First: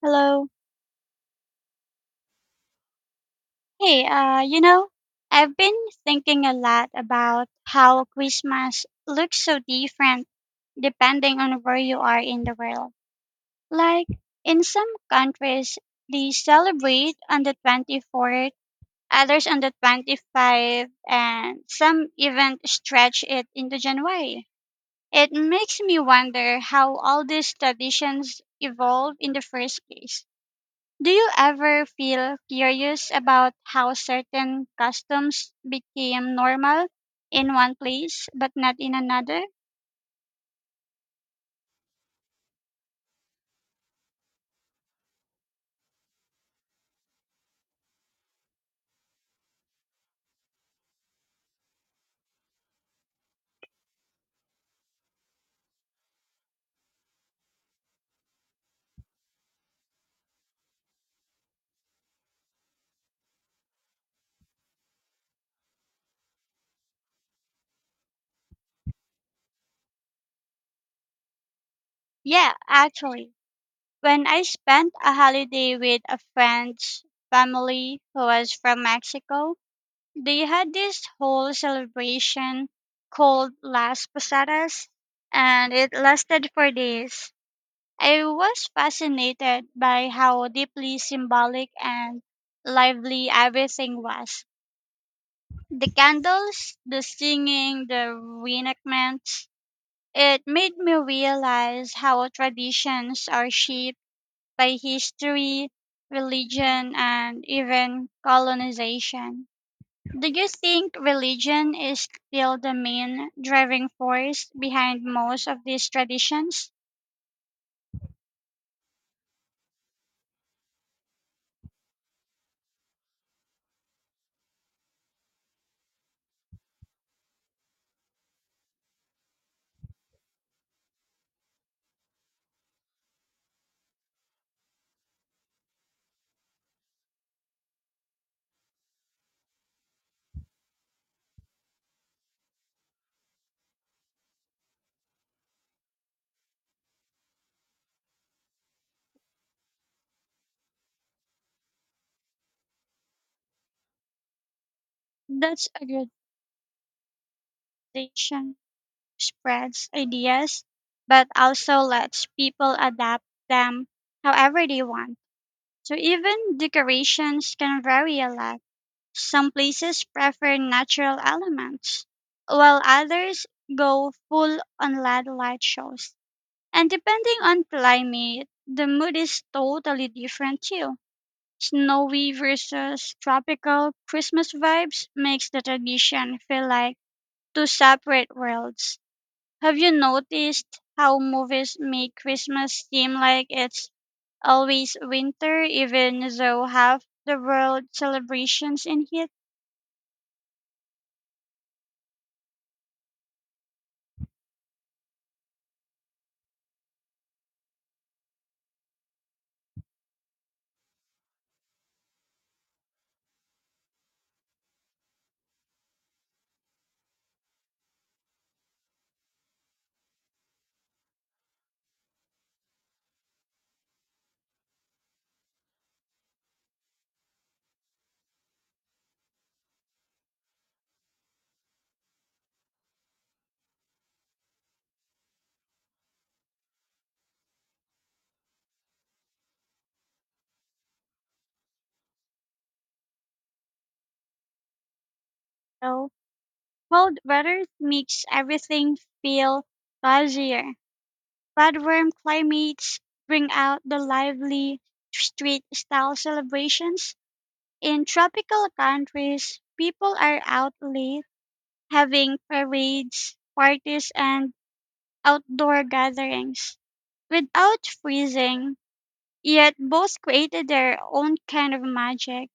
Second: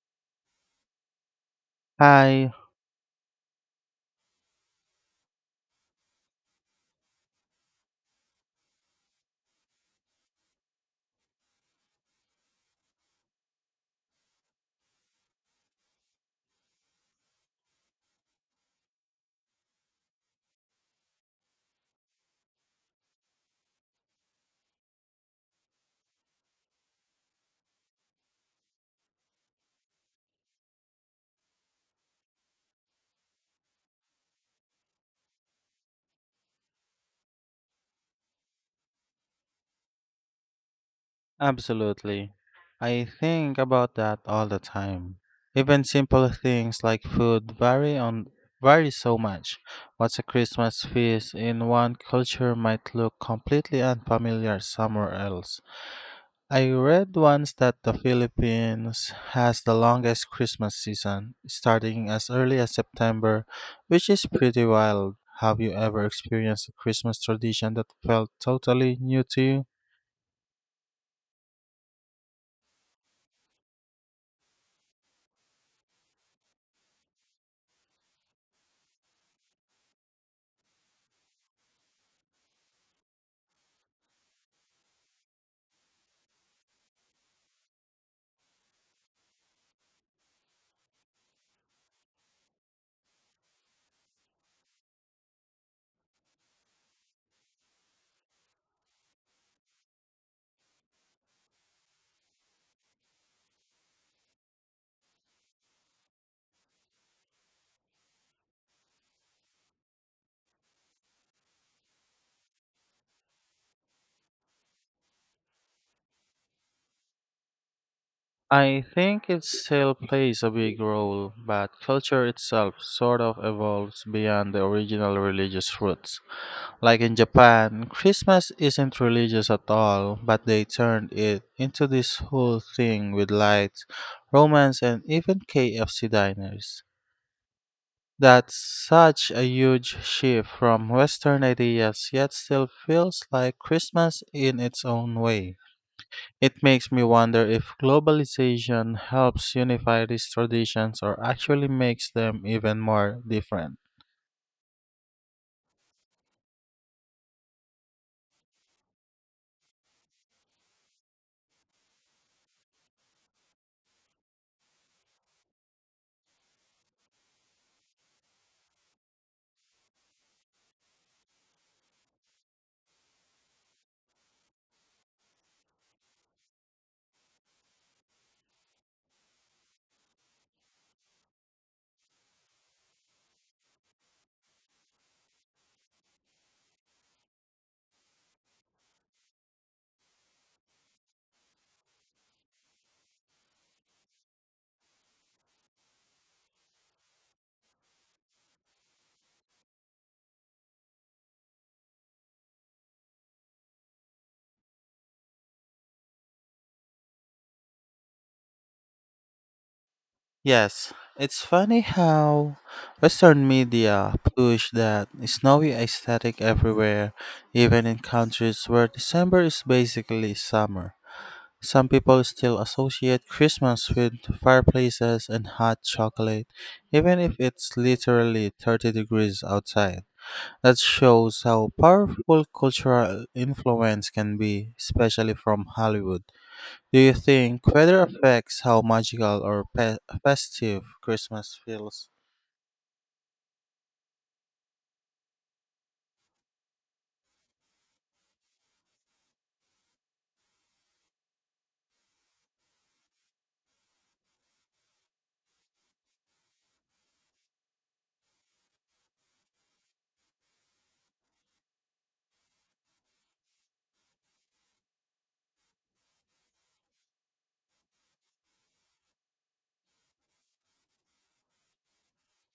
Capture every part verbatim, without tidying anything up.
Hello. Hi, Hey, uh, you know, I've been thinking a lot about how Christmas looks so different depending on where you are in the world. Like, in some countries, they celebrate on the twenty-fourth, others on the twenty-fifth, and some even stretch it into January. It makes me wonder how all these traditions evolve in the first place. Do you ever feel curious about how certain customs became normal in one place but not in another? absolutely. I think about that all the time. Even simple things like food vary on vary so much. What's a Christmas feast in one culture might look completely unfamiliar somewhere else. I read once that the Philippines has the longest Christmas season, starting as early as September, which is pretty wild. Have you ever experienced a Christmas tradition that felt totally new to you? Yeah, actually. When I spent a holiday with a friend's family who was from Mexico, they had this whole celebration called Las Posadas, and it lasted for days. I was fascinated by how deeply symbolic and lively everything was. The candles, the singing, the reenactments, it made me realize how traditions are shaped by history, religion, and even colonization. Do you think religion is still the main driving force behind most of these traditions? I think it still plays a big role, but culture itself sort of evolves beyond the original religious roots. Like in Japan, Christmas isn't religious at all, but they turned it into this whole thing with lights, romance, and even K F C diners. That's such a huge shift from Western ideas, yet still feels like Christmas in its own way. It makes me wonder if globalization helps unify these traditions or actually makes them even more different. That's a good tradition. Spreads ideas, but also lets people adapt them however they want. So even decorations can vary a lot. Some places prefer natural elements, while others go full on L E D light shows. And depending on climate, the mood is totally different too. Snowy versus tropical Christmas vibes makes the tradition feel like two separate worlds. Have you noticed how movies make Christmas seem like it's always winter, even though half the world celebrations in heat. Yes, it's funny how Western media push that snowy aesthetic everywhere, even in countries where December is basically summer. Some people still associate Christmas with fireplaces and hot chocolate, even if it's literally thirty degrees outside. That shows how powerful cultural influence can be, especially from Hollywood. Do you think weather affects how magical or pe- festive Christmas feels? So cold weather makes everything feel cozier. But warm climates bring out the lively street style celebrations. In tropical countries, people are out late having parades, parties, and outdoor gatherings without freezing. Yet both created their own kind of magic.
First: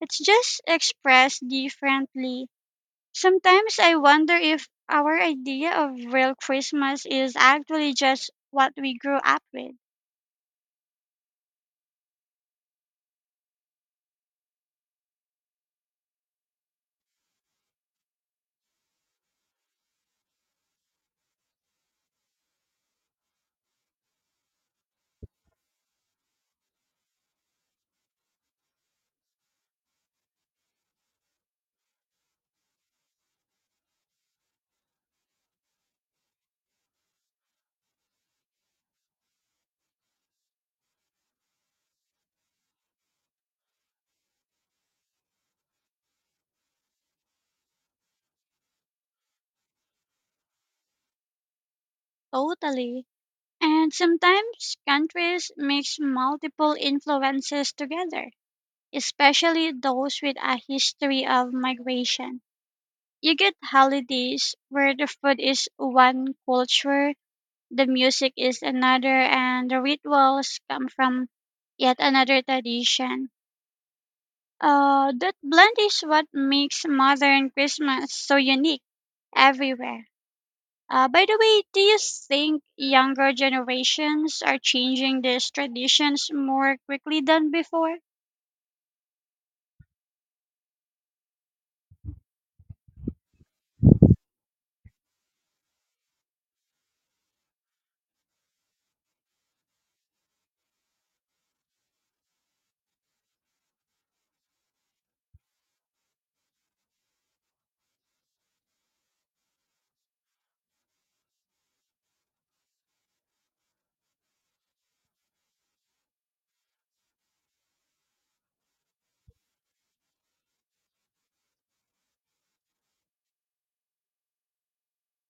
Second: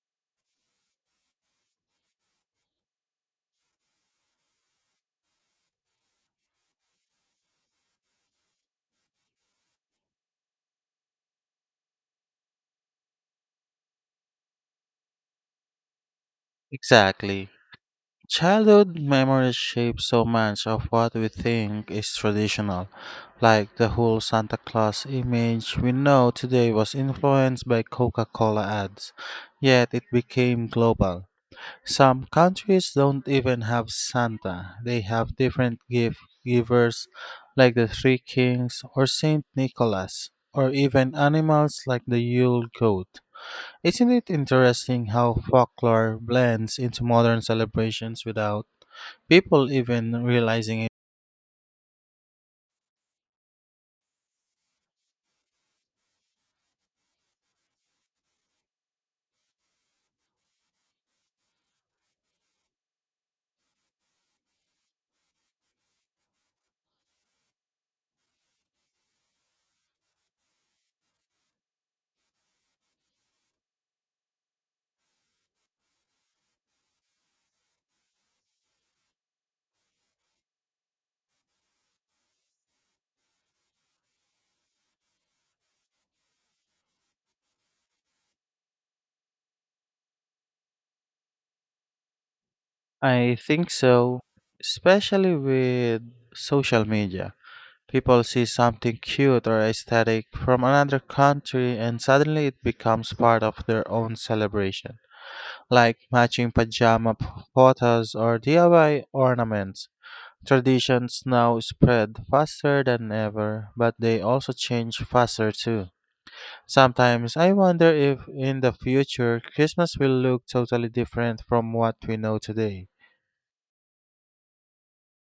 It's just expressed differently. Sometimes I wonder if our idea of real Christmas is actually just what we grew up with. Exactly. Childhood memories shape so much of what we think is traditional, like the whole Santa Claus image we know today was influenced by Coca Cola ads, yet it became global. Some countries don't even have Santa. They have different gift givers like the Three Kings or Saint Nicholas, or even animals like the Yule goat. Isn't it interesting how folklore blends into modern celebrations without people even realizing it? Totally. And sometimes countries mix multiple influences together, especially those with a history of migration. You get holidays where the food is one culture, the music is another, and the rituals come from yet another tradition. Uh, that blend is what makes modern Christmas so unique everywhere. Uh, by the way, do you think younger generations are changing these traditions more quickly than before? I think so, especially with social media. People see something cute or aesthetic from another country and suddenly it becomes part of their own celebration, like matching pajama p- photos or D I Y ornaments. Traditions now spread faster than ever, but they also change faster too. Sometimes I wonder if in the future Christmas will look totally different from what we know today.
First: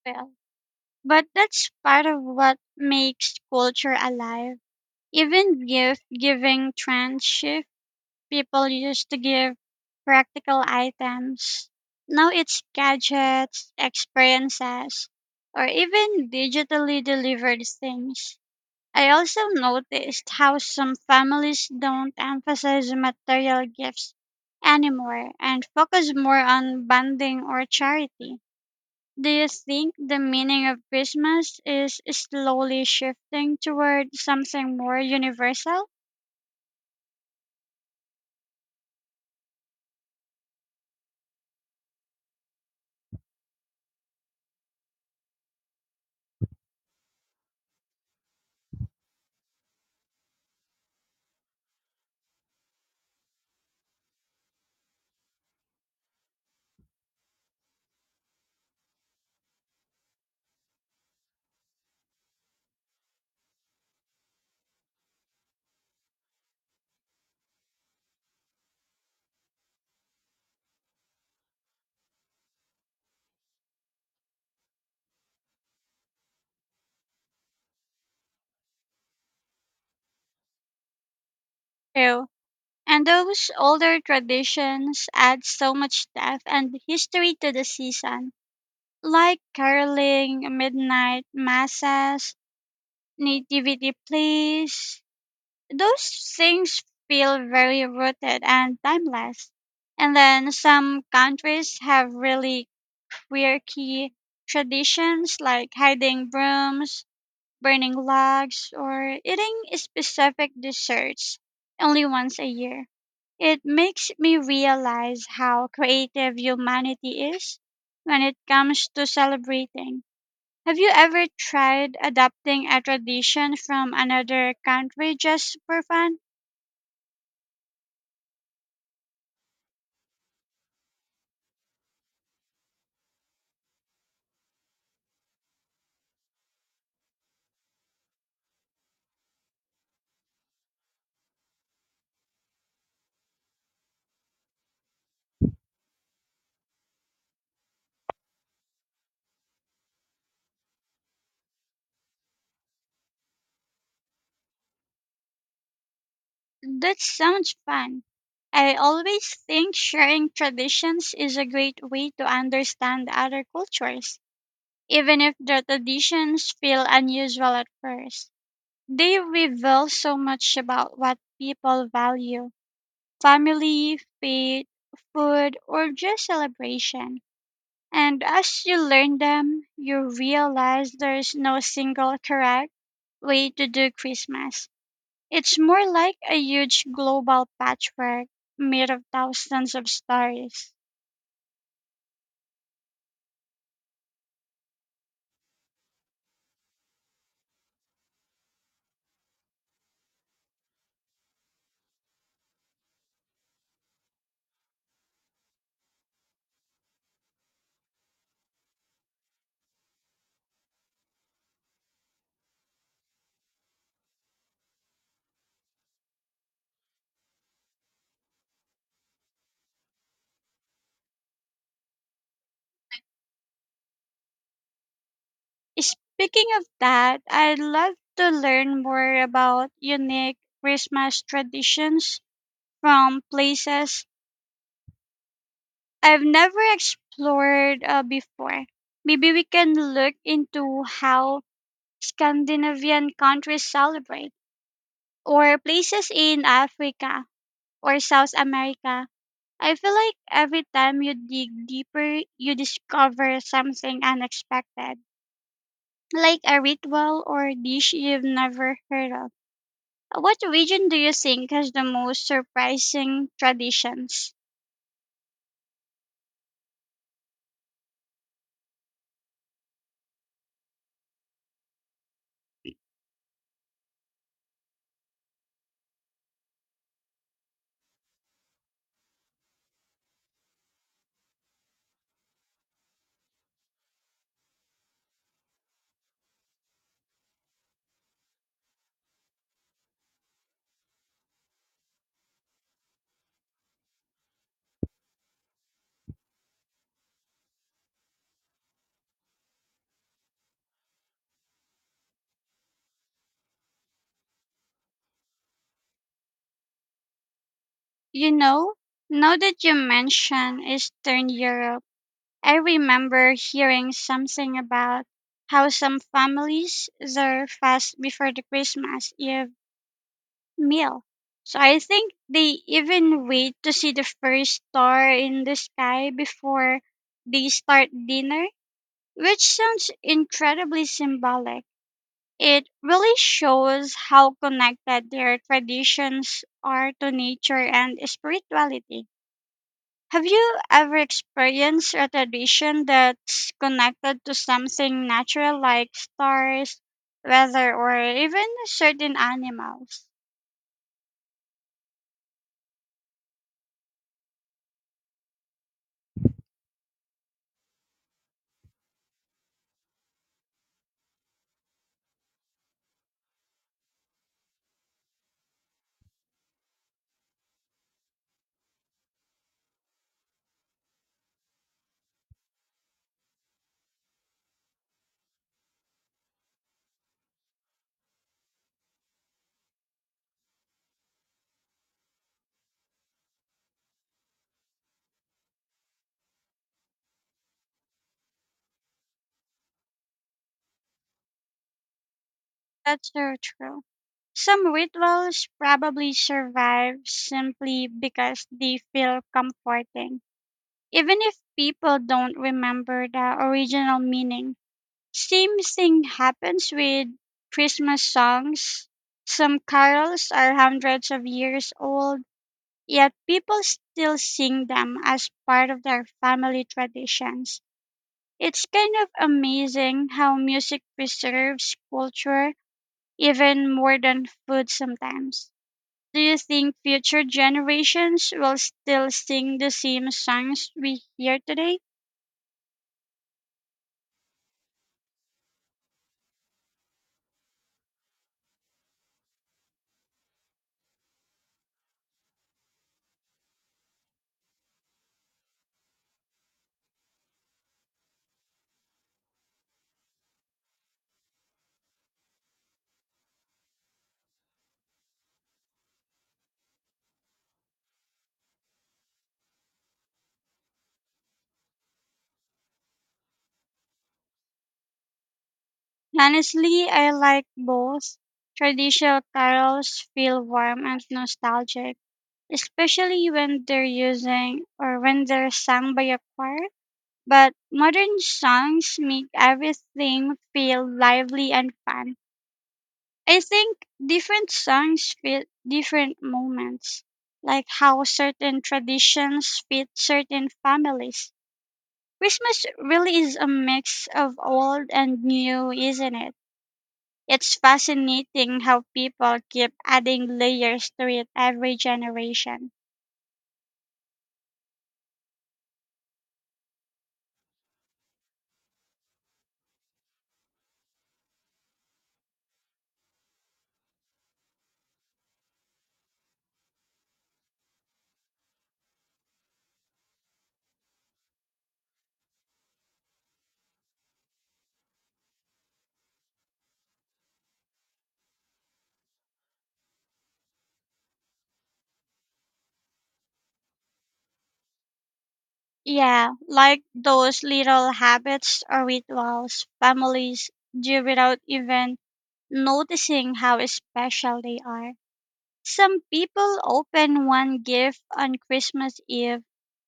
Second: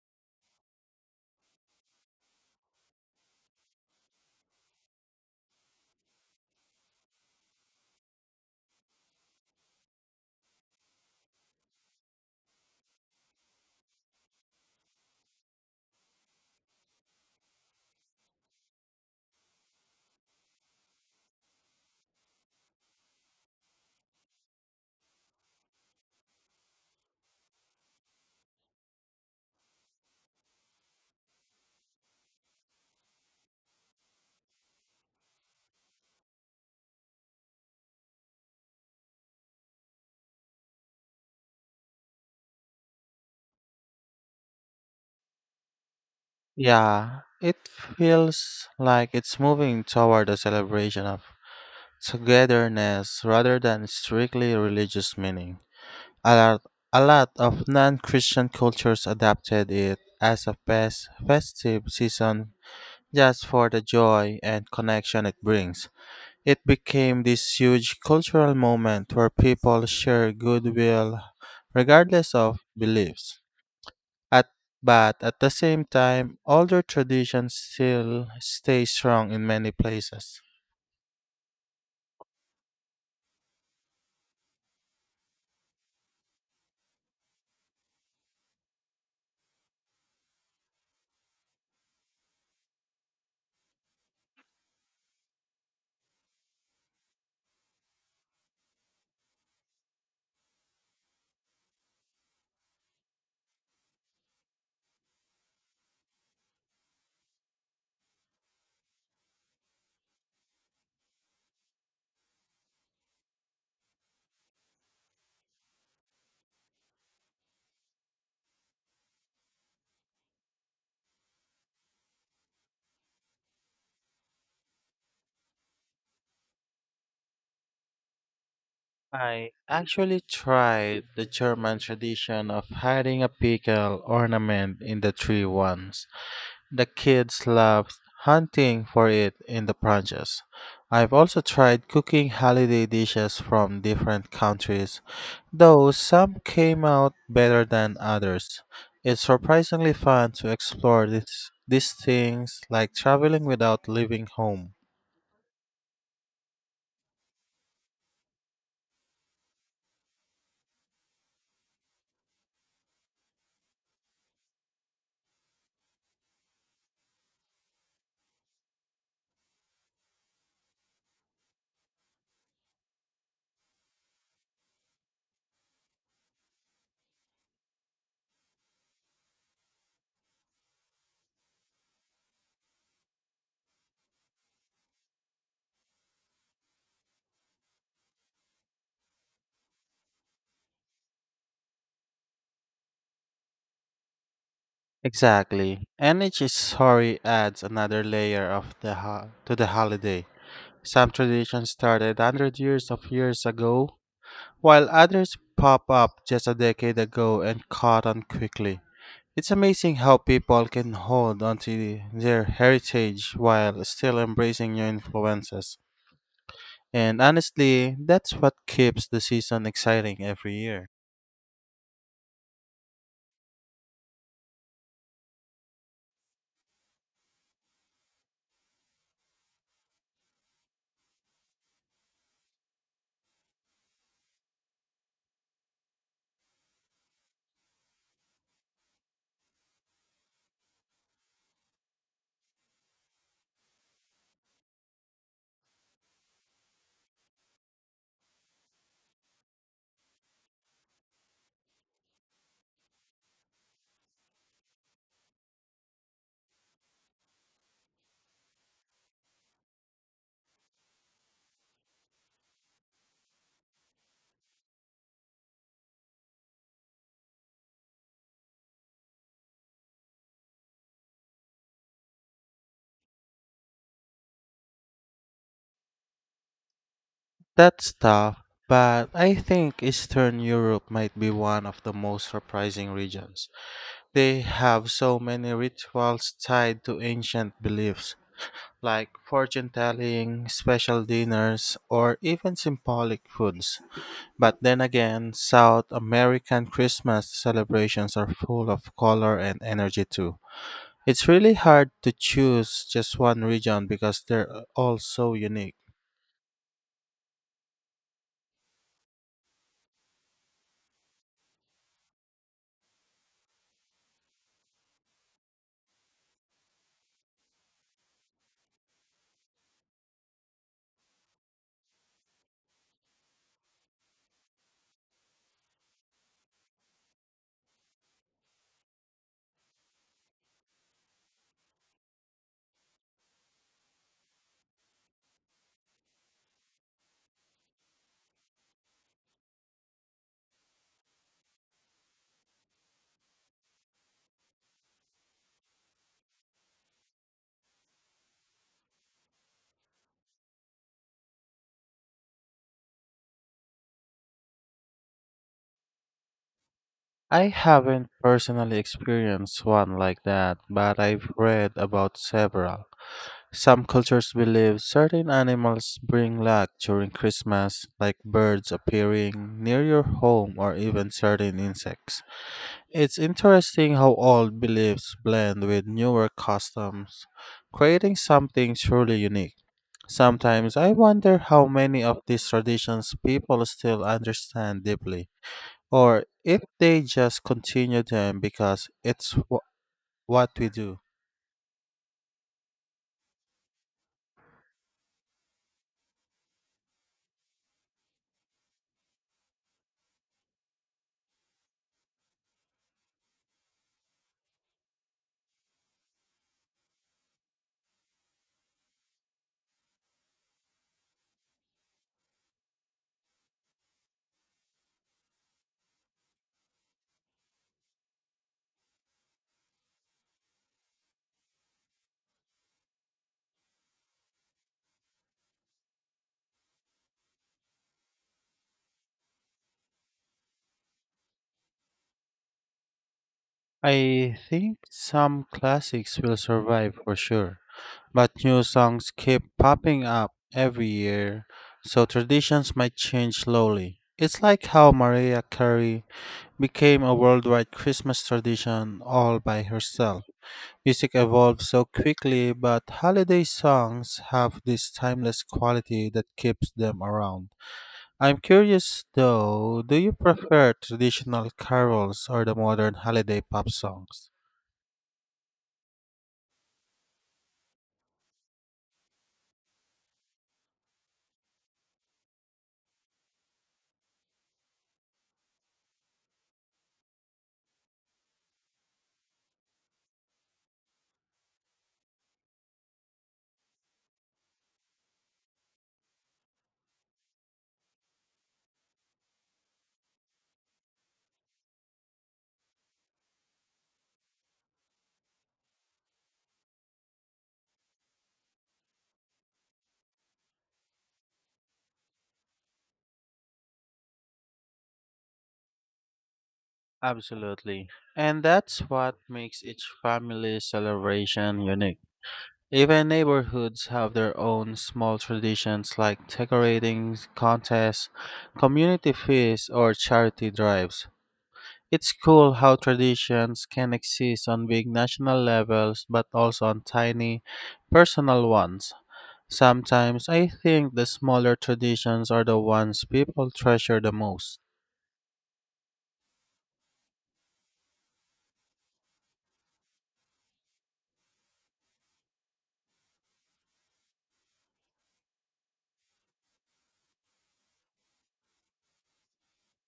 Well, but that's part of what makes culture alive. Even gift giving trends shift. People used to give practical items. Now it's gadgets, experiences, or even digitally delivered things. I also noticed how some families don't emphasize material gifts anymore and focus more on bonding or charity. Do you think the meaning of Christmas is slowly shifting toward something more universal? Yeah, it feels like it's moving toward a celebration of togetherness rather than strictly religious meaning. A lot, a lot of non Christian cultures adapted it as a fest, festive season just for the joy and connection it brings. It became this huge cultural moment where people share goodwill regardless of beliefs. At, but at the same time, older traditions still stay strong in many places. Ew. And those older traditions add so much depth and history to the season, like caroling, midnight masses, nativity plays. Those things feel very rooted and timeless. And then some countries have really quirky traditions like hiding brooms, burning logs, or eating specific desserts only once a year. It makes me realize how creative humanity is when it comes to celebrating. Have you ever tried adapting a tradition from another country just for fun? I actually tried the German tradition of hiding a pickle ornament in the tree once. The kids loved hunting for it in the branches. I've also tried cooking holiday dishes from different countries, though some came out better than others. It's surprisingly fun to explore this, these things like traveling without leaving home. That sounds fun. I always think sharing traditions is a great way to understand other cultures, even if the traditions feel unusual at first. They reveal so much about what people value: family, faith, food, or just celebration. And as you learn them, you realize there's no single correct way to do Christmas. It's more like a huge global patchwork made of thousands of stories. Exactly. And each story adds another layer of the ho- to the holiday. Some traditions started hundred years of years ago, while others pop up just a decade ago and caught on quickly. It's amazing how people can hold onto their heritage while still embracing new influences. And honestly, that's what keeps the season exciting every year. Speaking of that, I'd love to learn more about unique Christmas traditions from places I've never explored uh, before. Maybe we can look into how Scandinavian countries celebrate, or places in Africa or South America. I feel like every time you dig deeper, you discover something unexpected, like a ritual or dish you've never heard of. What region do you think has the most surprising traditions? That's tough, but I think Eastern Europe might be one of the most surprising regions. They have so many rituals tied to ancient beliefs, like fortune telling, special dinners, or even symbolic foods. But then again, South American Christmas celebrations are full of color and energy too. It's really hard to choose just one region because they're all so unique. You know, now that you mention Eastern Europe, I remember hearing something about how some families they fast before the Christmas Eve meal. So I think they even wait to see the first star in the sky before they start dinner, which sounds incredibly symbolic. It really shows how connected their traditions are to nature and spirituality. Have you ever experienced a tradition that's connected to something natural like stars, weather, or even certain animals? I haven't personally experienced one like that, but I've read about several. Some cultures believe certain animals bring luck during Christmas, like birds appearing near your home or even certain insects. It's interesting how old beliefs blend with newer customs, creating something truly unique. Sometimes I wonder how many of these traditions people still understand deeply. Or if they just continue them because it's wh- what we do. That's so true. Some rituals probably survive simply because they feel comforting, even if people don't remember the original meaning. Same thing happens with Christmas songs. Some carols are hundreds of years old. Yet people still sing them as part of their family traditions. It's kind of amazing how music preserves culture even more than food sometimes. Do you think future generations will still sing the same songs we hear today? I think some classics will survive for sure, but new songs keep popping up every year, so traditions might change slowly. It's like how Mariah Carey became a worldwide Christmas tradition all by herself. Music evolves so quickly, but holiday songs have this timeless quality that keeps them around. I'm curious though, do you prefer traditional carols or the modern holiday pop songs? Honestly, I like both. Traditional carols feel warm and nostalgic, especially when they're using or when they're sung by a choir, but modern songs make everything feel lively and fun. I think different songs fit different moments, like how certain traditions fit certain families. Christmas really is a mix of old and new, isn't it? It's fascinating how people keep adding layers to it every generation. Absolutely. And that's what makes each family celebration unique. Even neighborhoods have their own small traditions like decorating contests, community feasts, or charity drives. It's cool how traditions can exist on big national levels but also on tiny, personal ones. Sometimes I think the smaller traditions are the ones people treasure the most. Yeah, like those little habits or rituals families do without even noticing how special they are. Some people open one gift on Christmas Eve,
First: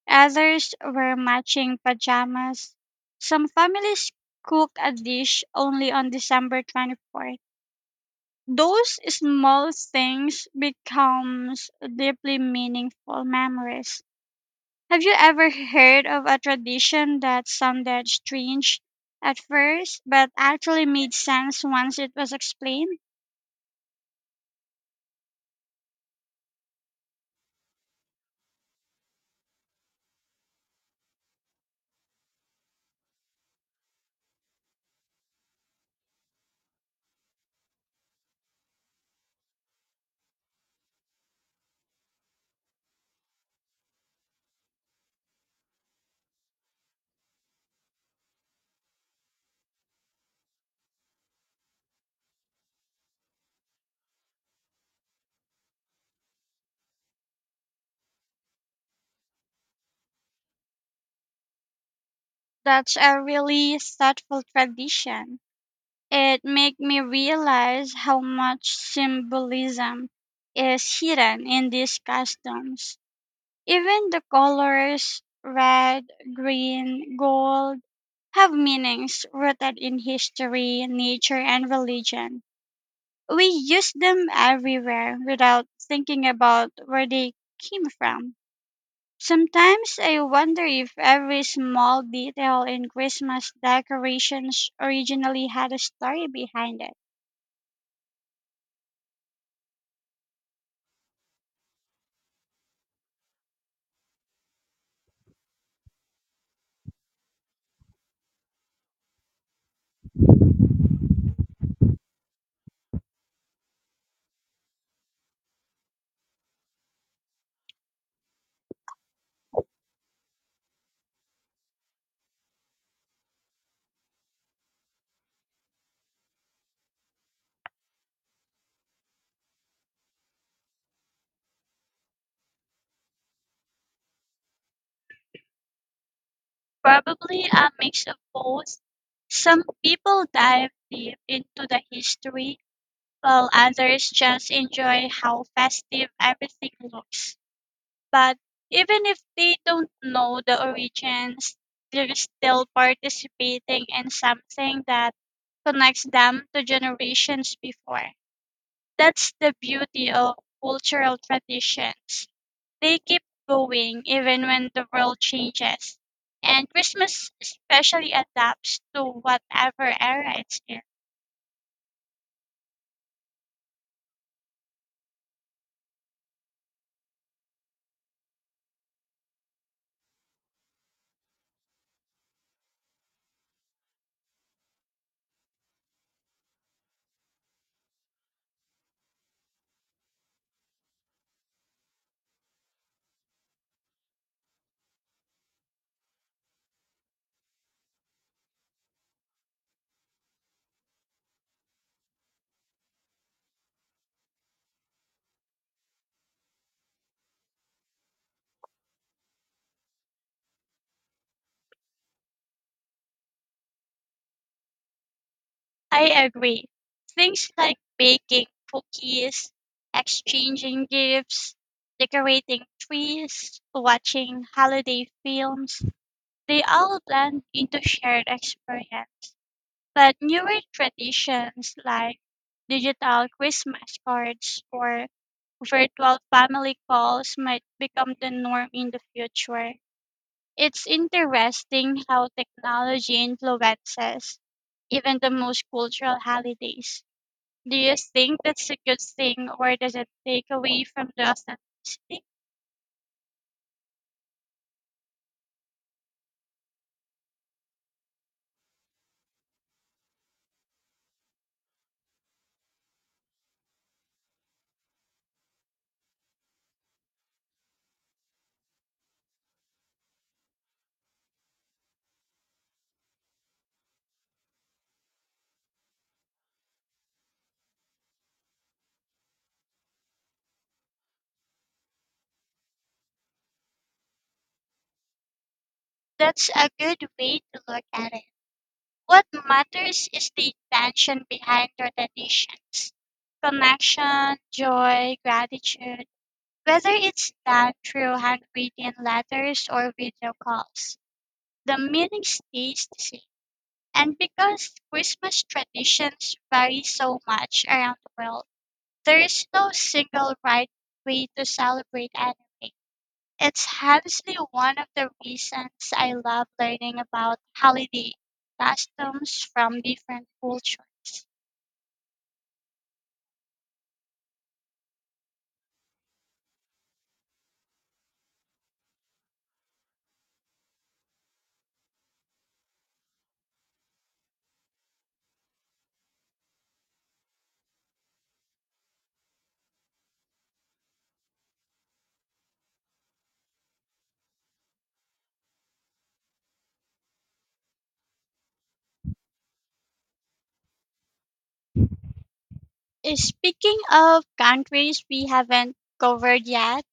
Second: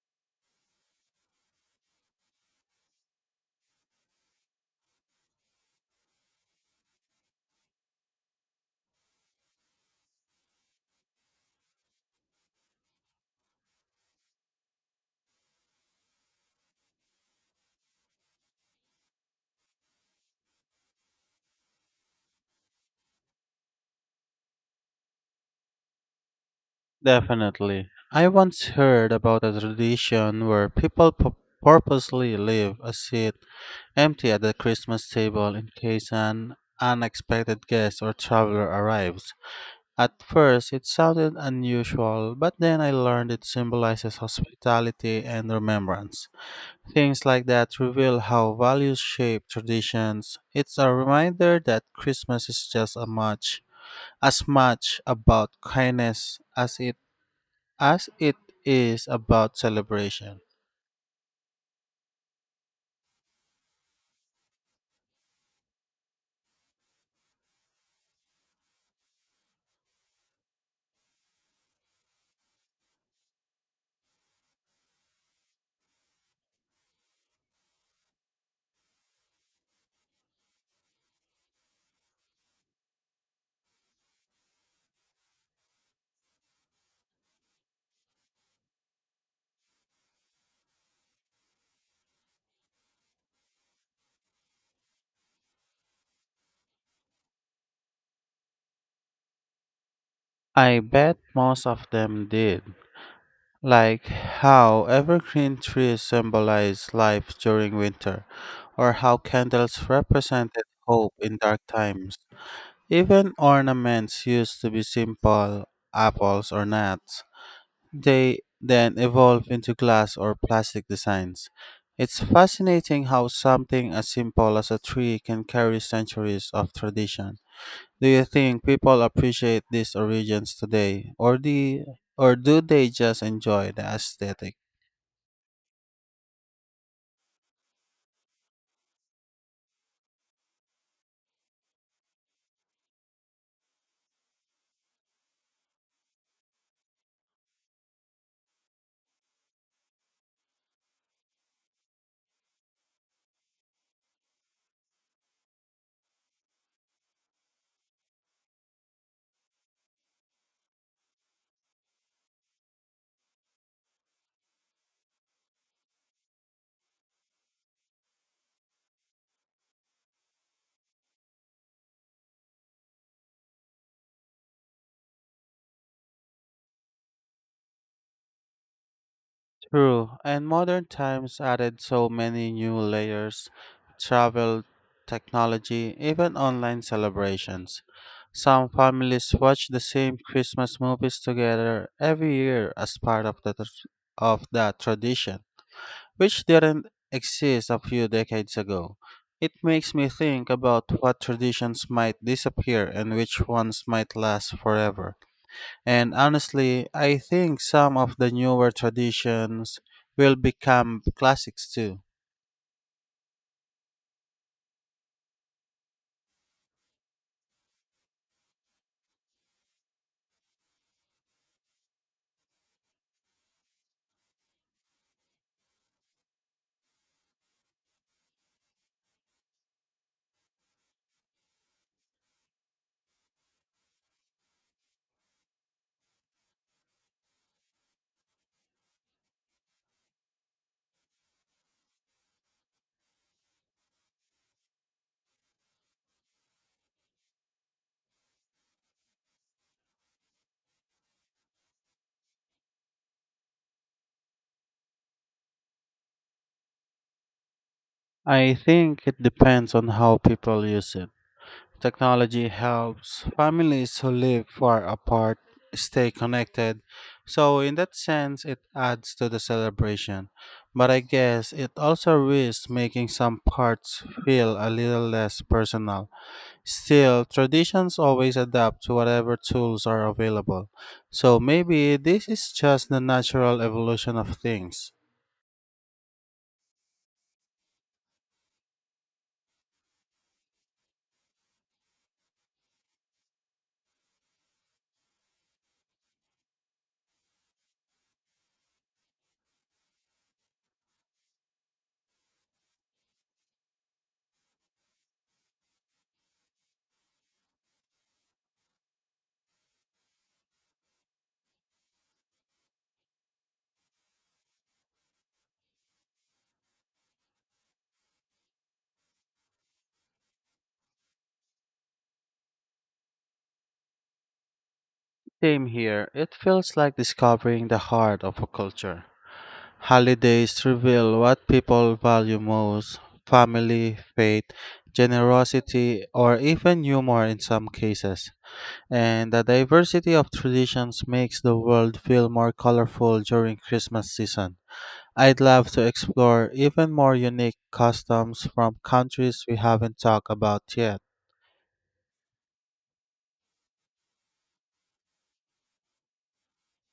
others wear matching pajamas. Some families cook a dish only on December twenty-fourth. Those small things becomes deeply meaningful memories. Have you ever heard of a tradition that sounded strange at first, but actually made sense once it was explained? Definitely. I once heard about a tradition where people pu- purposely leave a seat empty at the Christmas table in case an unexpected guest or traveler arrives. At first, it sounded unusual, but then I learned it symbolizes hospitality and remembrance. Things like that reveal how values shape traditions. It's a reminder that Christmas is just as much as much about kindness as it as it is about celebration. That's a really thoughtful tradition. It made me realize how much symbolism is hidden in these customs. Even the colors red, green, gold have meanings rooted in history, nature, and religion. We use them everywhere without thinking about where they came from. Sometimes I wonder if every small detail in Christmas decorations originally had a story behind it. I bet most of them did. Like how evergreen trees symbolize life during winter, or how candles represented hope in dark times. Even ornaments used to be simple, apples or nuts. They then evolve into glass or plastic designs. It's fascinating how something as simple as a tree can carry centuries of tradition. Do you think people appreciate these origins today, or the, or do they just enjoy the aesthetic? Probably a mix of both. Some people dive deep into the history, while others just enjoy how festive everything looks. But even if they don't know the origins, they're still participating in something that connects them to generations before. That's the beauty of cultural traditions. They keep going even when the world changes. And Christmas especially adapts to whatever era it's in. True, and modern times added so many new layers travel, technology, even online celebrations. Some families watch the same Christmas movies together every year as part of the tr- of that tradition, which didn't exist a few decades ago. It makes me think about what traditions might disappear and which ones might last forever. And honestly, I think some of the newer traditions will become classics too. I agree. Things like baking cookies, exchanging gifts, decorating trees, watching holiday films, they all blend into shared experience. But newer traditions like digital Christmas cards or virtual family calls might become the norm in the future. It's interesting how technology influences even the most cultural holidays. Do you think that's a good thing or does it take away from the authenticity? I think it depends on how people use it. Technology helps families who live far apart stay connected. So, in that sense, it adds to the celebration. But I guess it also risks making some parts feel a little less personal. Still, traditions always adapt to whatever tools are available. So maybe this is just the natural evolution of things. That's a good way to look at it. What matters is the intention behind your traditions: connection, joy, gratitude, whether it's done through handwritten letters or video calls. The meaning stays the same. And because Christmas traditions vary so much around the world, there is no single right way to celebrate anyway. It's honestly one of the reasons I love learning about holiday customs from different cultures. Same here, it feels like discovering the heart of a culture. Holidays reveal what people value most family, faith, generosity, or even humor in some cases. And the diversity of traditions makes the world feel more colorful during Christmas season. I'd love to explore even more unique customs from countries we haven't talked about yet. Uh, Speaking of countries we haven't covered yet,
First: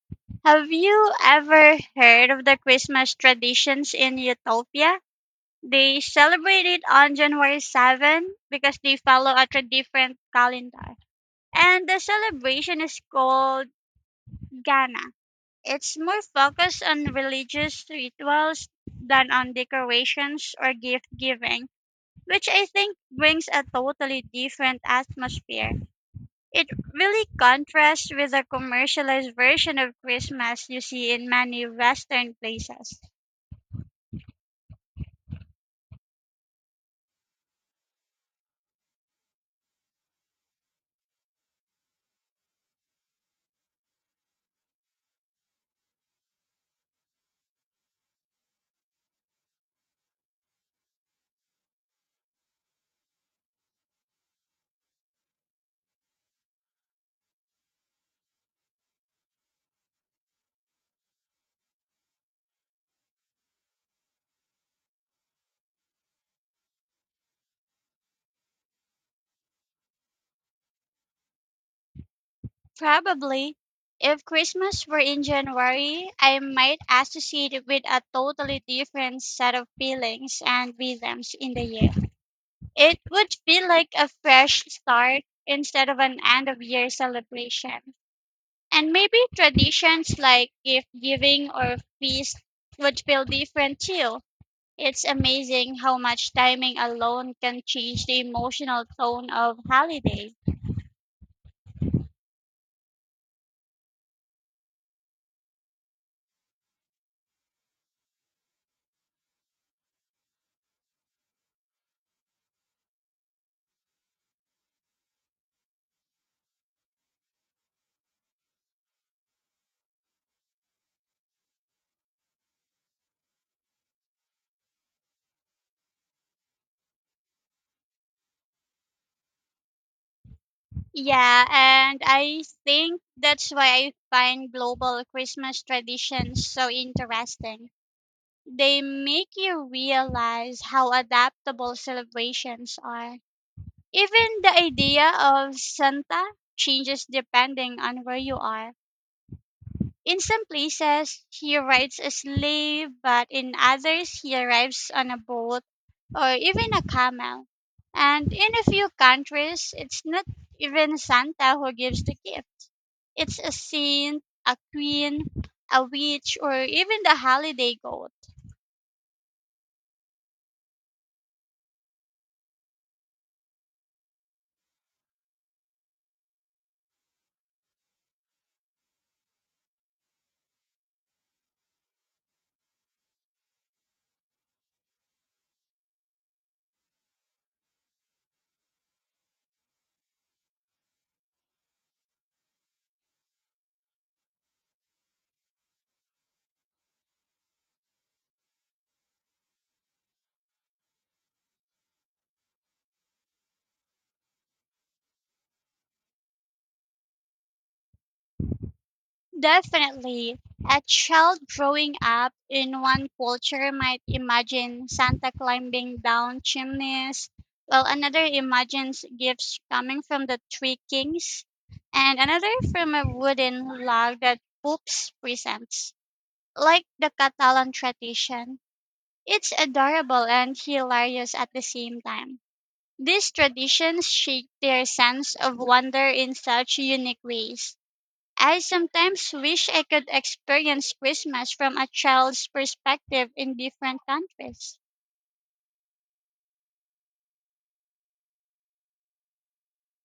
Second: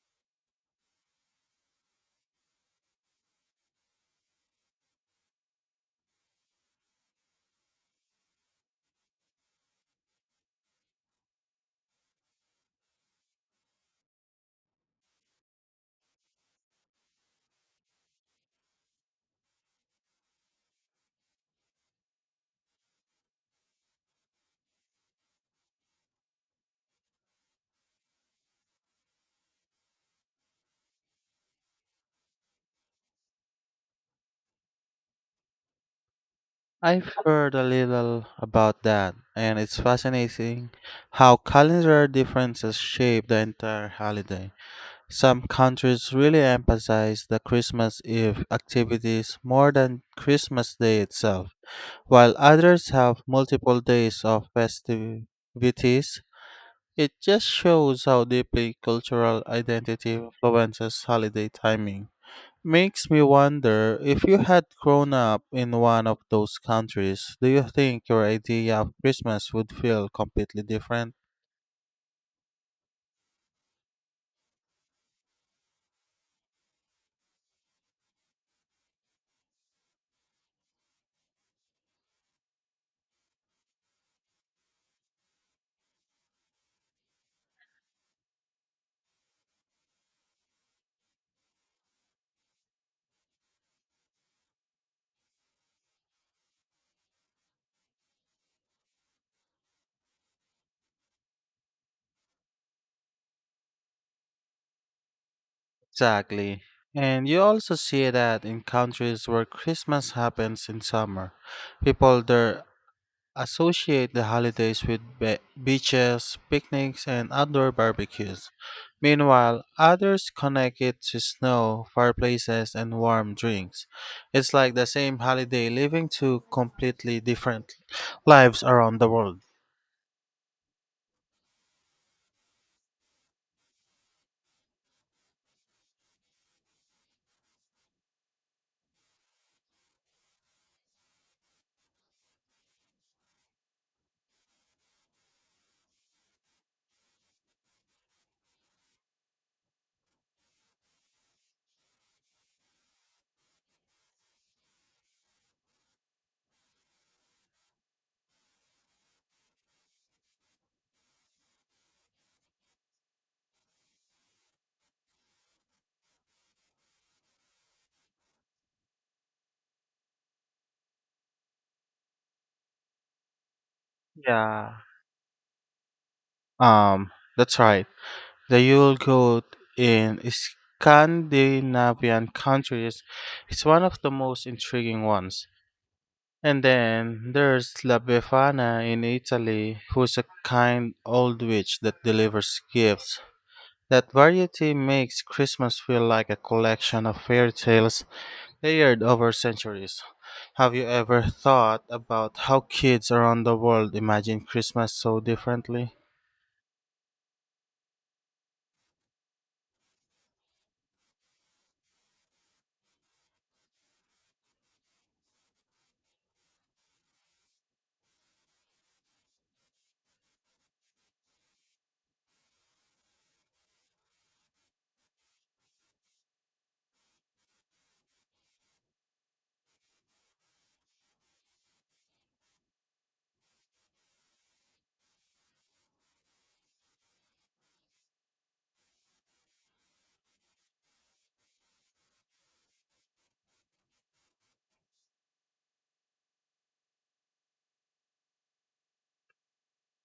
have you ever heard of the Christmas traditions in Utopia? They celebrate it on January seventh because they follow a tra- different calendar. And the celebration is called Ghana. It's more focused on religious rituals than on decorations or gift giving, which I think brings a totally different atmosphere. It really contrasts with the commercialized version of Christmas you see in many Western places. I've heard a little about that, and it's fascinating how calendar differences shape the entire holiday. Some countries really emphasize the Christmas Eve activities more than Christmas Day itself, while others have multiple days of festivities. It just shows how deeply cultural identity influences holiday timing. Makes me wonder if you had grown up in one of those countries, do you think your idea of Christmas would feel completely different? Probably, if Christmas were in January, I might associate it with a totally different set of feelings and rhythms in the year. It would feel like a fresh start instead of an end of year celebration. And maybe traditions like gift giving or feast would feel different too. It's amazing how much timing alone can change the emotional tone of holiday. Exactly. And you also see that in countries where Christmas happens in summer, people there associate the holidays with be- beaches, picnics, and outdoor barbecues. Meanwhile, others connect it to snow, fireplaces, and warm drinks. It's like the same holiday living two completely different lives around the world. Yeah, and I think that's why I find global Christmas traditions so interesting. They make you realize how adaptable celebrations are. Even the idea of Santa changes depending on where you are. In some places, he rides a sleigh, but in others, he arrives on a boat or even a camel. And in a few countries, it's not even Santa who gives the gift, it's a saint, a queen, a witch, or even the holiday goat. Yeah. Um, that's right. The Yule goat in Scandinavian countries is one of the most intriguing ones. And then there's La Befana in Italy, who's a kind old witch that delivers gifts. That variety makes Christmas feel like a collection of fairy tales layered over centuries. Have you ever thought about how kids around the world imagine Christmas so differently? Definitely. A child growing up in one culture might imagine Santa climbing down chimneys, while another imagines gifts coming from the three kings, and another from a wooden log that poops presents. Like the Catalan tradition, it's adorable and hilarious at the same time. These traditions shape their sense of wonder in such unique ways. I sometimes wish I could experience Christmas from a child's perspective in different countries.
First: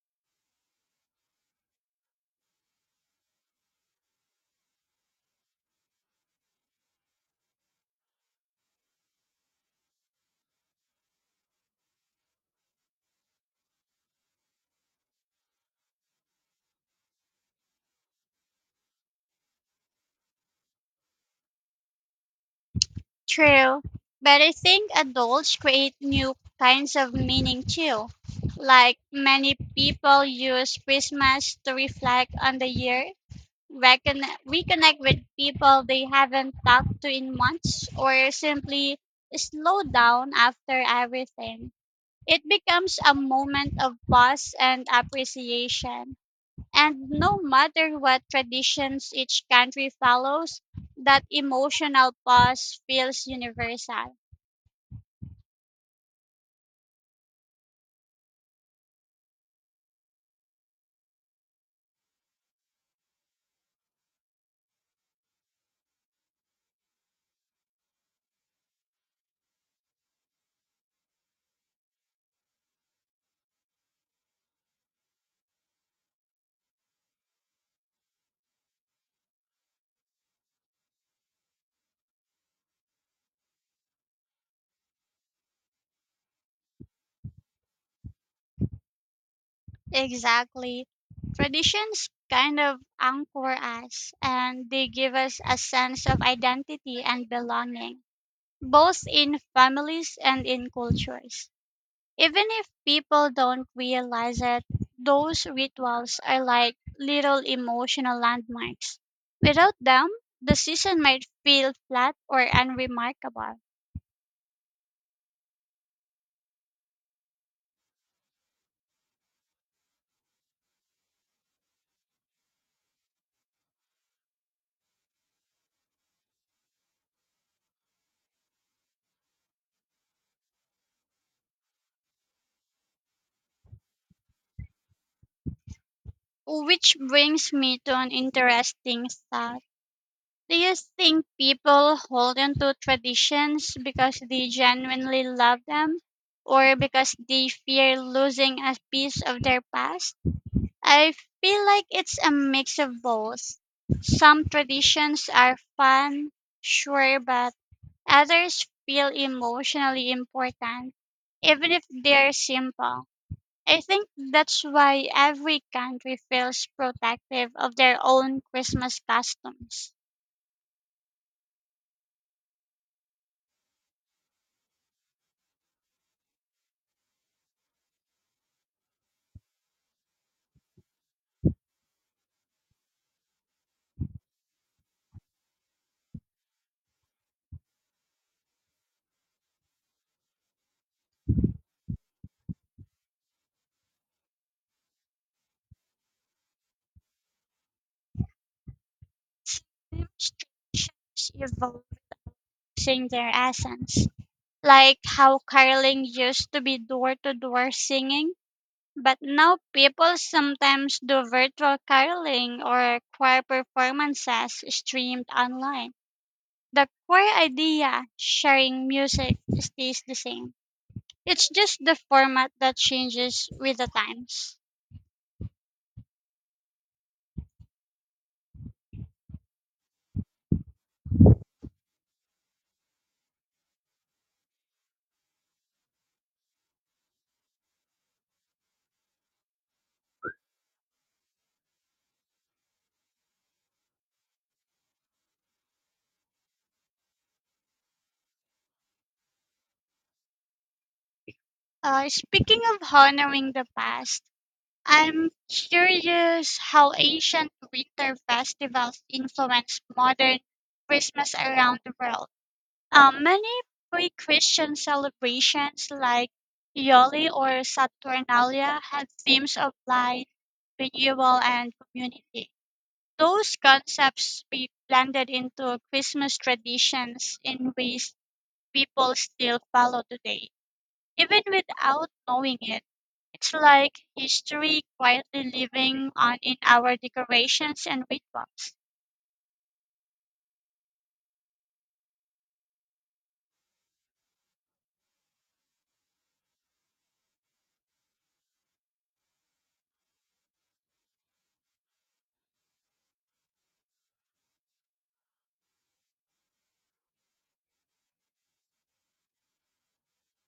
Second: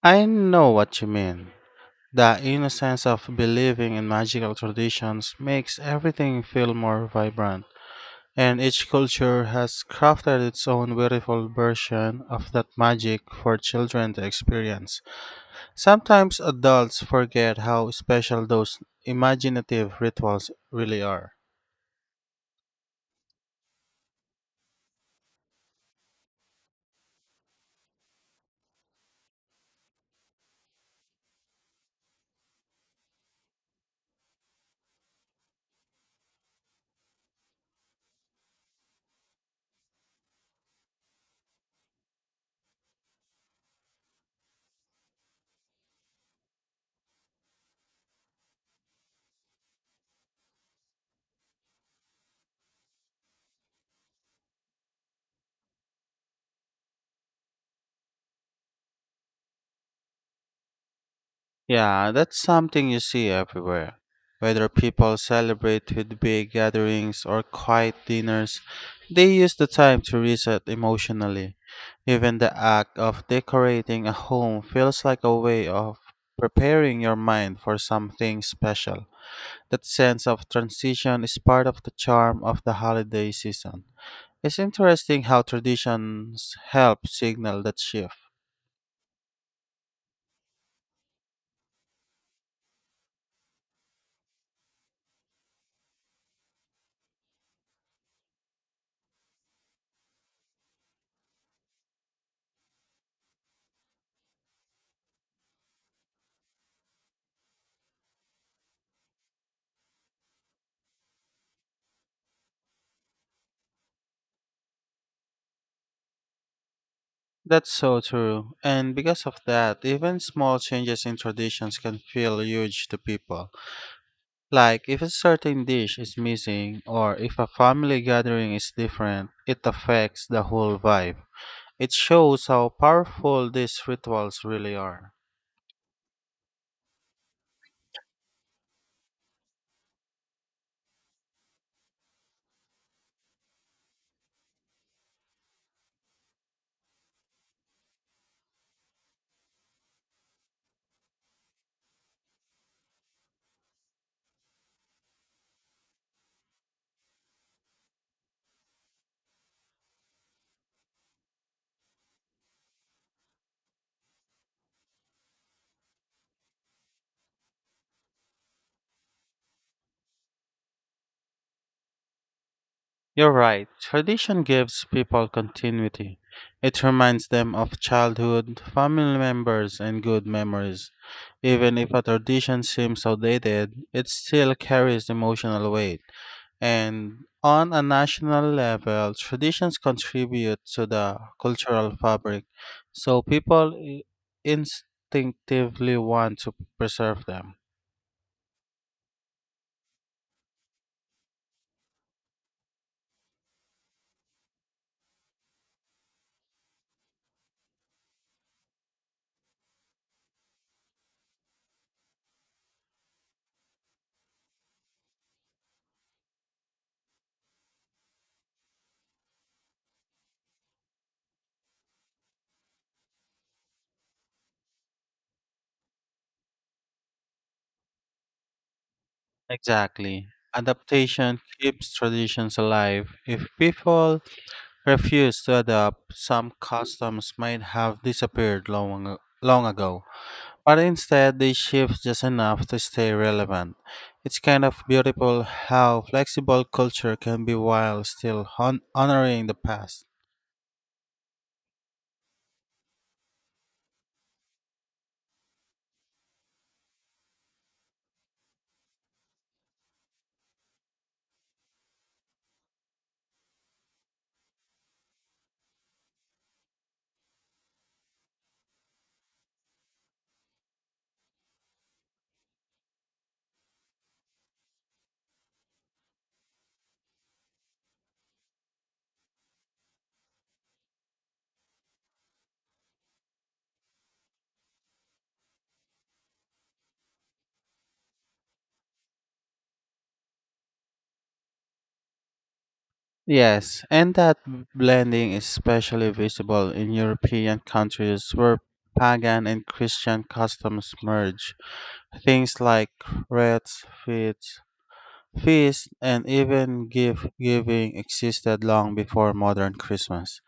I know what you mean. The innocence of believing in magical traditions makes everything feel more vibrant. And each culture has crafted its own beautiful version of that magic for children to experience. Sometimes adults forget how special those imaginative rituals really are. True, but I think adults create new kinds of meaning too. Like many people use Christmas to reflect on the year, recon- reconnect with people they haven't talked to in months, or simply slow down after everything. It becomes a moment of pause and appreciation. And no matter what traditions each country follows, that emotional pause feels universal. Yeah, that's something you see everywhere. Whether people celebrate with big gatherings or quiet dinners, they use the time to reset emotionally. Even the act of decorating a home feels like a way of preparing your mind for something special. That sense of transition is part of the charm of the holiday season. It's interesting how traditions help signal that shift. Exactly. Traditions kind of anchor us, and they give us a sense of identity and belonging, both in families and in cultures. Even if people don't realize it, those rituals are like little emotional landmarks. Without them, the season might feel flat or unremarkable. That's so true. And because of that, even small changes in traditions can feel huge to people. Like if a certain dish is missing or if a family gathering is different, it affects the whole vibe. It shows how powerful these rituals really are. Which brings me to an interesting thought. Do you think people hold on to traditions because they genuinely love them, or because they fear losing a piece of their past? I feel like it's a mix of both. Some traditions are fun, sure, but others feel emotionally important, even if they're simple. I think that's why every country feels protective of their own Christmas customs. You're right. Tradition gives people continuity. It reminds them of childhood, family members, and good memories. Even if a tradition seems outdated, it still carries emotional weight. And on a national level, traditions contribute to the cultural fabric, so people i- instinctively want to preserve them. Most traditions evolve losing their essence, like how caroling used to be door to door singing. But now people sometimes do virtual caroling or choir performances streamed online. The core idea, sharing music, stays the same. It's just the format that changes with the times. Exactly. Adaptation keeps traditions alive. If people refuse to adapt, some customs might have disappeared long, ag- long ago. But instead they shift just enough to stay relevant. It's kind of beautiful how flexible culture can be while still hon- honoring the past. Uh, speaking of honoring the past, I'm curious how ancient winter festivals influence modern Christmas around the world. Um, many pre-Christian celebrations like Yoli or Saturnalia had themes of life, renewal, and community. Those concepts be blended into Christmas traditions in ways people still follow today, even without knowing it. It's like history quietly living on in our decorations and rituals. Yes, and that blending is especially visible in European countries where pagan and Christian customs merge. Things like rites, feasts, feasts, and even gift giving existed long before modern Christmas.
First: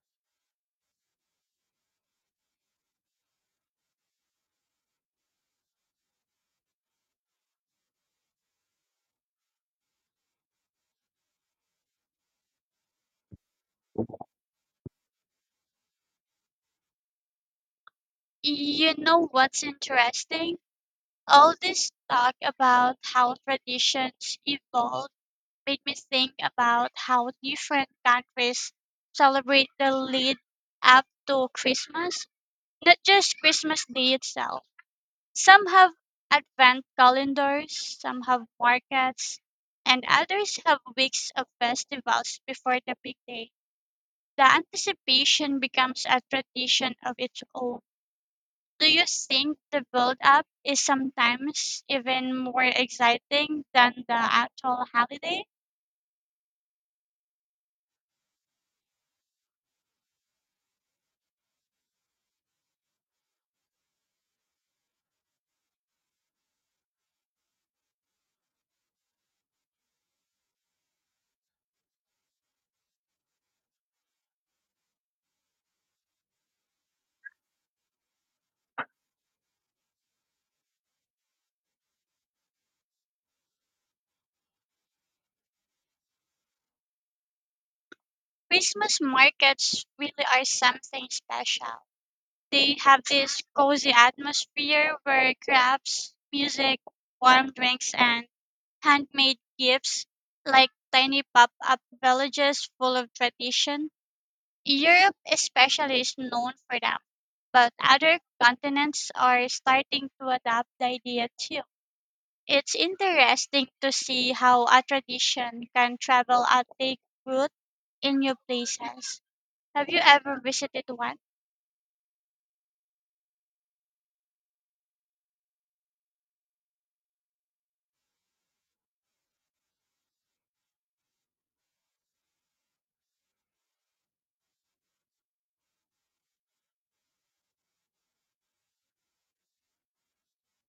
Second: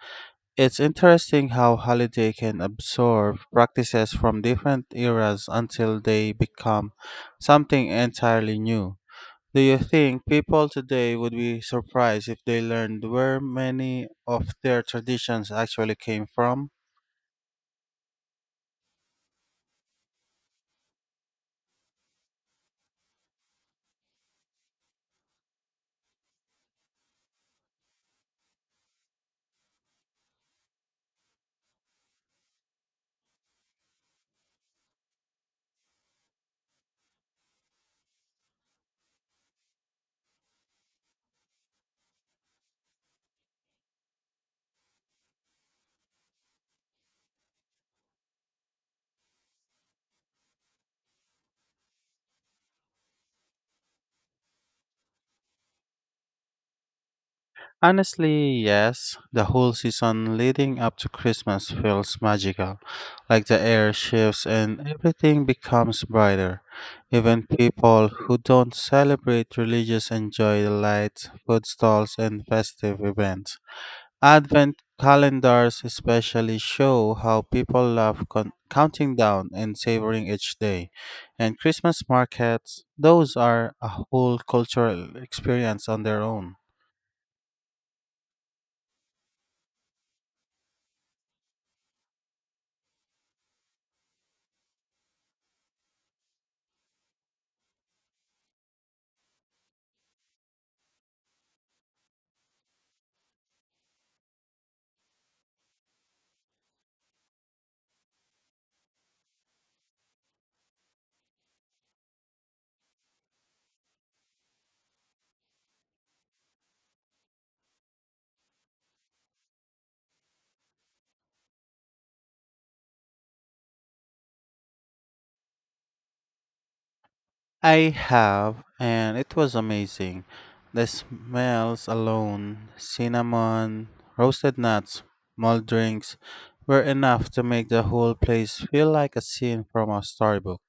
It's interesting how holiday can absorb practices from different eras until they become something entirely new. Do you think people today would be surprised if they learned where many of their traditions actually came from? You know what's interesting? All this talk about how traditions evolve made me think about how different countries celebrate the lead up to Christmas, not just Christmas Day itself. Some have advent calendars, some have markets, and others have weeks of festivals before the big day. The anticipation becomes a tradition of its own. Do you think the build up is sometimes even more exciting than the actual holiday? Honestly, yes. The whole season leading up to Christmas feels magical. Like the air shifts and everything becomes brighter. Even people who don't celebrate religious enjoy the lights, food stalls, and festive events. Advent calendars especially show how people love con- counting down and savoring each day. And Christmas markets, those are a whole cultural experience on their own. Christmas markets really are something special. They have this cozy atmosphere where crafts, music, warm drinks, and handmade gifts like tiny pop up villages full of tradition. Europe, especially, is known for them, but other continents are starting to adopt the idea too. It's interesting to see how a tradition can travel and take root in new places. Have you ever visited one? I have, and it was amazing. The smells alone cinnamon, roasted nuts, malt drinks were enough to make the whole place feel like a scene from a storybook.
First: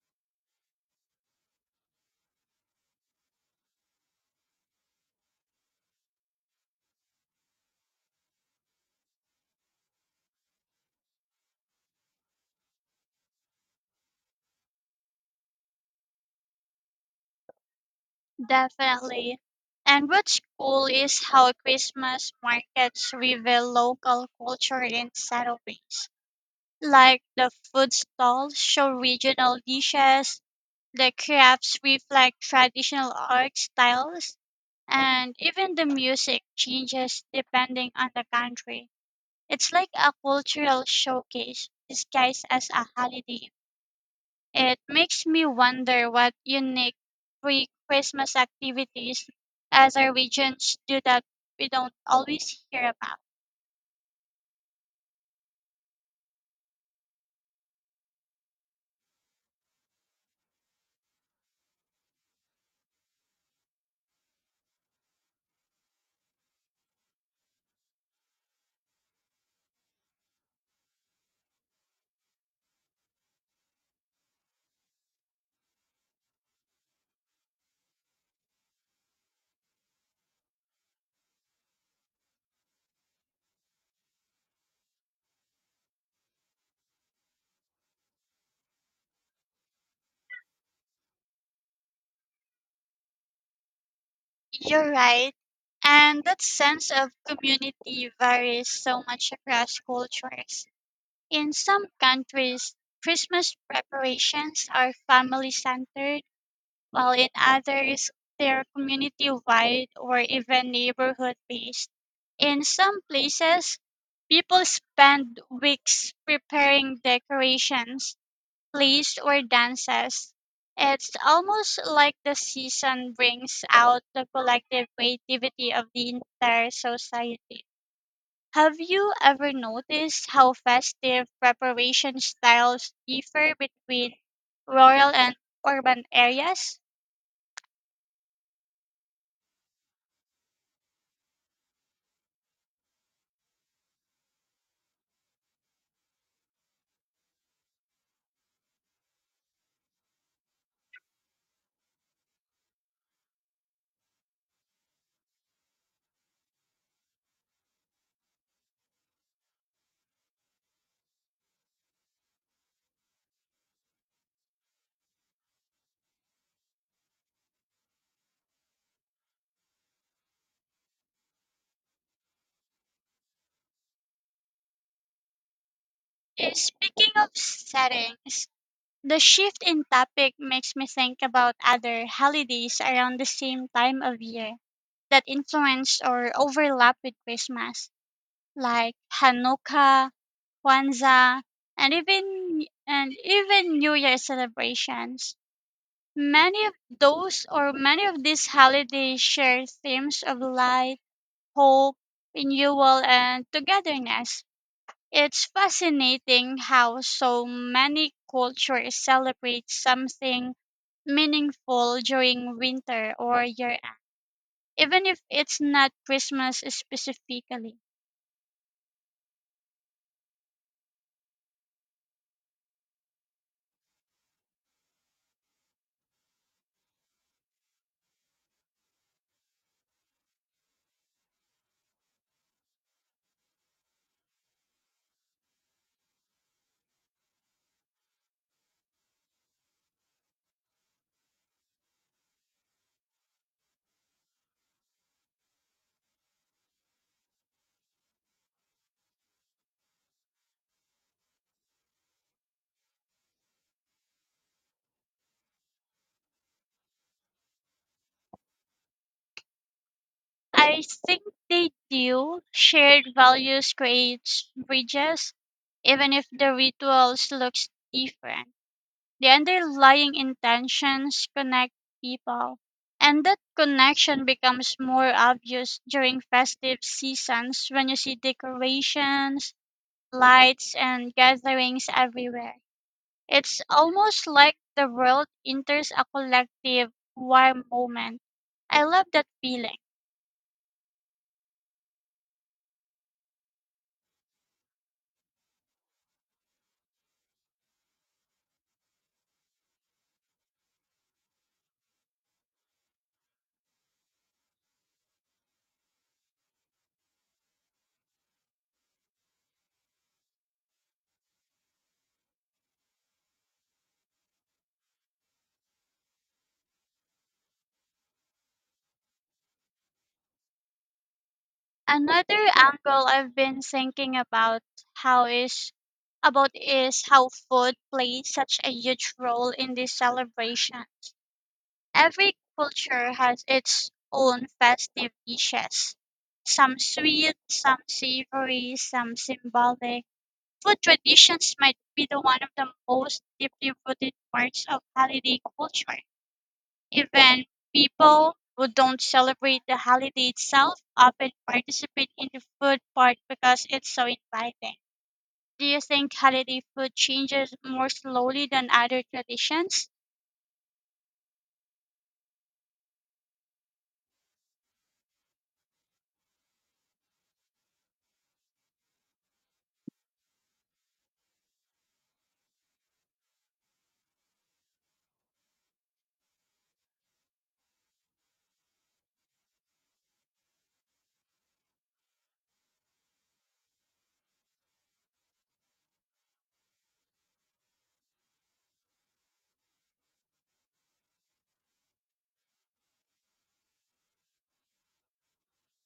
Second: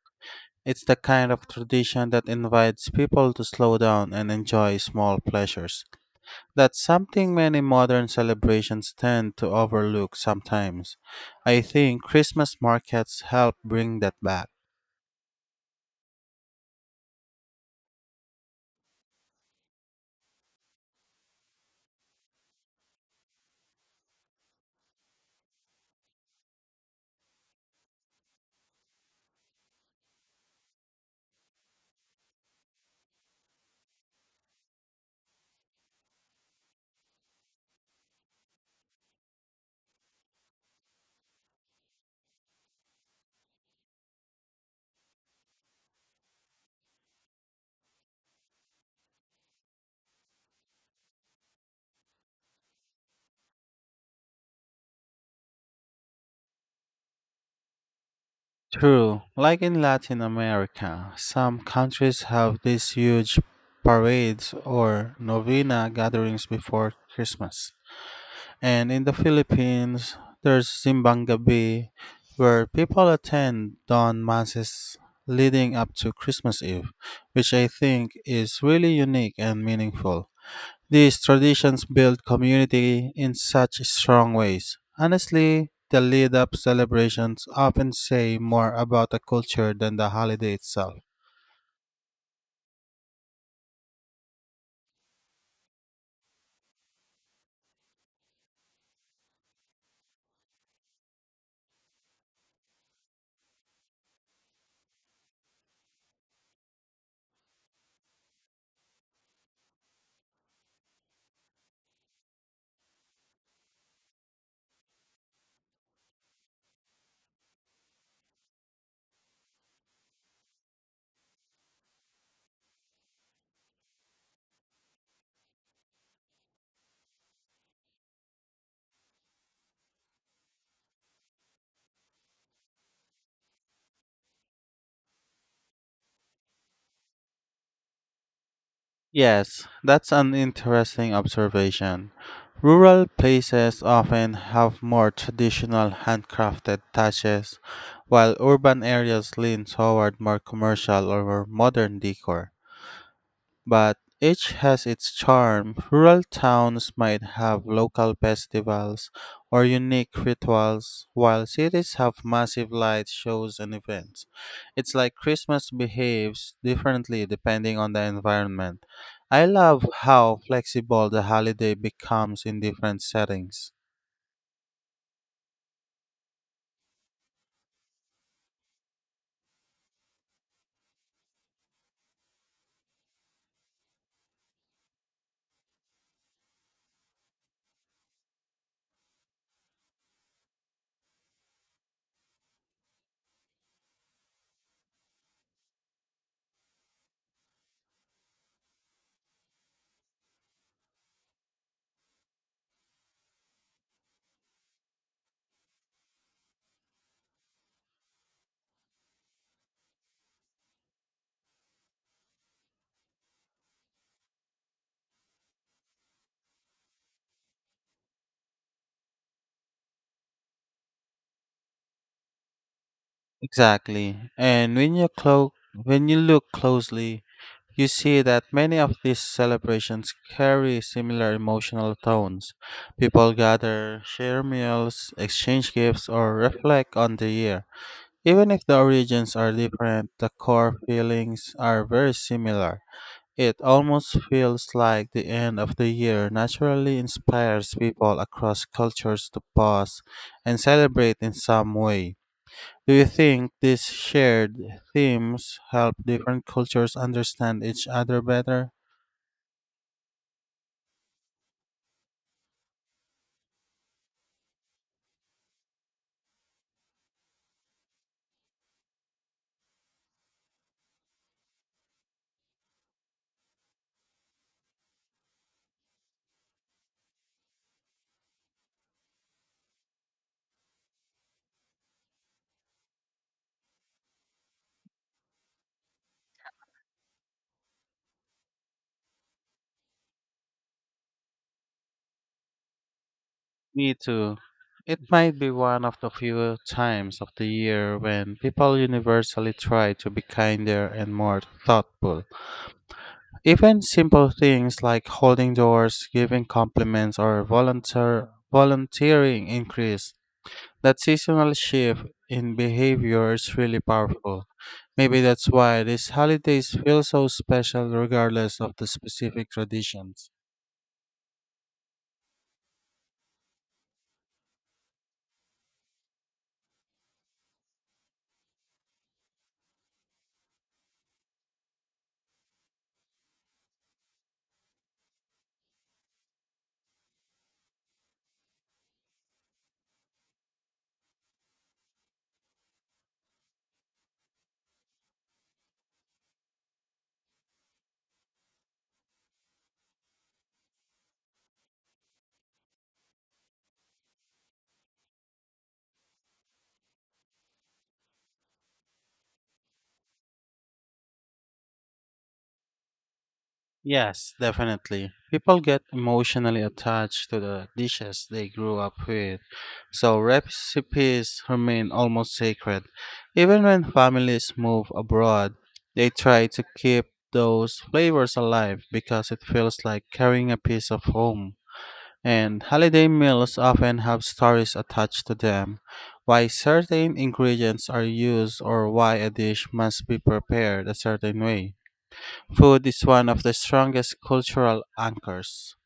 It's the kind of tradition that invites people to slow down and enjoy small pleasures. That's something many modern celebrations tend to overlook sometimes. I think Christmas markets help bring that back. Definitely. And what's cool is how Christmas markets reveal local culture in subtle ways. Like the food stalls show regional dishes, the crafts reflect traditional art styles, and even the music changes depending on the country. It's like a cultural showcase disguised as a holiday. It makes me wonder what unique pre Christmas activities as our regions do that we don't always hear about. True, like in Latin America, some countries have these huge parades or novena gatherings before Christmas. And in the Philippines, there's Simbang Gabi, where people attend dawn masses leading up to Christmas Eve, which I think is really unique and meaningful. These traditions build community in such strong ways. Honestly, the lead up celebrations often say more about a culture than the holiday itself. You're right. And that sense of community varies so much across cultures. In some countries, Christmas preparations are family centered, while in others, they're community wide or even neighborhood based. In some places, people spend weeks preparing decorations, plays, or dances. It's almost like the season brings out the collective creativity of the entire society. Have you ever noticed how festive preparation styles differ between rural and urban areas? Yes, that's an interesting observation. Rural places often have more traditional handcrafted touches, while urban areas lean toward more commercial or modern decor. But each has its charm. Rural towns might have local festivals or unique rituals, while cities have massive light shows and events. It's like Christmas behaves differently depending on the environment. I love how flexible the holiday becomes in different settings. Eh, Speaking of settings, the shift in topic makes me think about other holidays around the same time of year that influence or overlap with Christmas, like Hanukkah, Kwanzaa, and even and even New Year celebrations. Many of those, or many of these holidays share themes of light, hope, renewal, and togetherness. It's fascinating how so many cultures celebrate something meaningful during winter or year end, even if it's not Christmas specifically. Exactly. And when you clo- When you look closely, you see that many of these celebrations carry similar emotional tones. People gather, share meals, exchange gifts, or reflect on the year. Even if the origins are different, the core feelings are very similar. It almost feels like the end of the year naturally inspires people across cultures to pause and celebrate in some way. Do you think these shared themes help different cultures understand each other better? I think they do. Shared values creates bridges, even if the rituals looks different. The underlying intentions connect people, and that connection becomes more obvious during festive seasons when you see decorations, lights, and gatherings everywhere. It's almost like the world enters a collective warm moment. I love that feeling. Me too. It might be one of the few times of the year when people universally try to be kinder and more thoughtful. Even simple things like holding doors, giving compliments, or volunteer volunteering increase. That seasonal shift in behavior is really powerful. Maybe that's why these holidays feel so special regardless of the specific traditions. Another angle I've been thinking about, how is about is how food plays such a huge role in these celebrations. Every culture has its own festive dishes, some sweet, some savory, some symbolic. Food traditions might be the one of the most deeply rooted parts of holiday culture. Even people who don't celebrate the holiday itself often participate in the food part because it's so inviting. Do you think holiday food changes more slowly than other traditions? Yes, definitely. People get emotionally attached to the dishes they grew up with, so recipes remain almost sacred. Even when families move abroad, they try to keep those flavors alive because it feels like carrying a piece of home. And holiday meals often have stories attached to them, why certain ingredients are used or why a dish must be prepared a certain way. Food is one of the strongest cultural anchors.